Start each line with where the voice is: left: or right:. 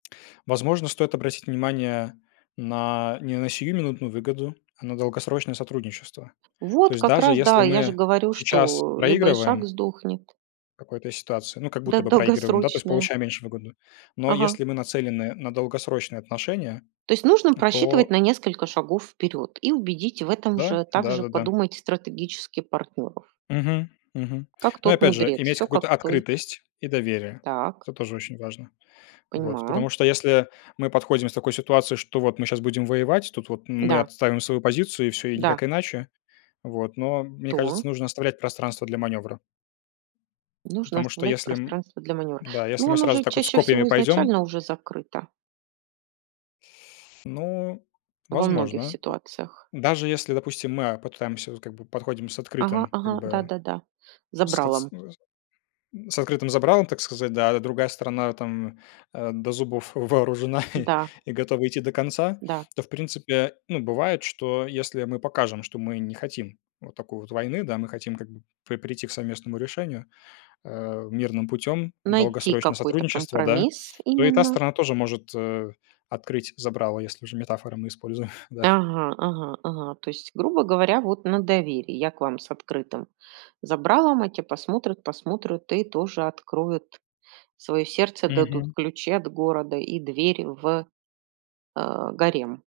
left: Возможно, стоит обратить внимание на не на сиюминутную выгоду, а на долгосрочное сотрудничество. То
right: Вот
left: есть
right: как
left: даже
right: раз,
left: если
right: да, я же
left: мы
right: говорю,
left: сейчас
right: что либо ишак
left: проигрываем
right: сдохнет.
left: в какой-то ситуации, ну, как будто
right: Да,
left: бы проигрываем, да, то есть
right: долгосрочная.
left: получаем меньше выгоды. Но
right: Ага.
left: если мы нацелены на долгосрочные отношения,
right: То есть нужно
left: н
right: просчитывать
left: то
right: на несколько шагов вперёд и убедить в этом
left: Да!
right: же также
left: Да-да-да.
right: подумать стратегически партнёров.
left: Мгм, мгм.
right: Как
left: Но,
right: тот
left: опять же,
right: мудрец,
left: иметь
right: всё как
left: какую-то
right: в той
left: открытость и доверие-
right: Так.
left: это тоже очень важно. Вот, потому
right: Понимаю.
left: что, если мы подходим с такой ситуации, что вот мы щас будем воевать, тут вот мы
right: Да.
left: отстаиваем свою позицию, и всё, и
right: Да.
left: никак иначе. Вот. Но мне
right: То.
left: кажется, нужно оставлять пространство для манёвра.
right: Нужно
left: Потому что
right: оставлять
left: если м,
right: пространство для манёвра.
left: да, если
right: Но
left: мы
right: оно же
left: сразу с
right: чаще
left: копьями
right: всего
left: пойдём
right: изначально уже закрыто.
left: Ну,
right: Во многих
left: возможно.
right: ситуациях.
left: Даже если, допустим, мы, а, попытаемся, вот, как бы, подходим с
right: Ага,
left: открытым, как
right: ага,
left: бы
right: да-да-да,
left: с кыт с
right: забралом.
left: ны зым с открытым забралом, так сказать, да, это другая сторона, там, до, э, зубов вооружена и
right: Да.
left: и готова идти до конца,
right: Да.
left: то, в принципе, ну, бывает, что, если мы покажем, что мы не хотим вот такой вот войны, да, мы хотим, как бы, при прийти к совместному решению, э, мирным путем,
right: Найти
left: долгосрочное
right: какой-то
left: сотрудничество, да,
right: компромисс
left: то и та
right: именно.
left: сторона тоже может, э, открыть забрало, если уже метафоры мы используем. Да.
right: Ага, ага, ага. То есть, грубо говоря, вот на доверии. Я к вам с открытым забралом, а те посмотрят, посмотрют и тоже откроют своё сердце, дадут
left: Мгм.
right: ключи от города и дверь в, а, гарем.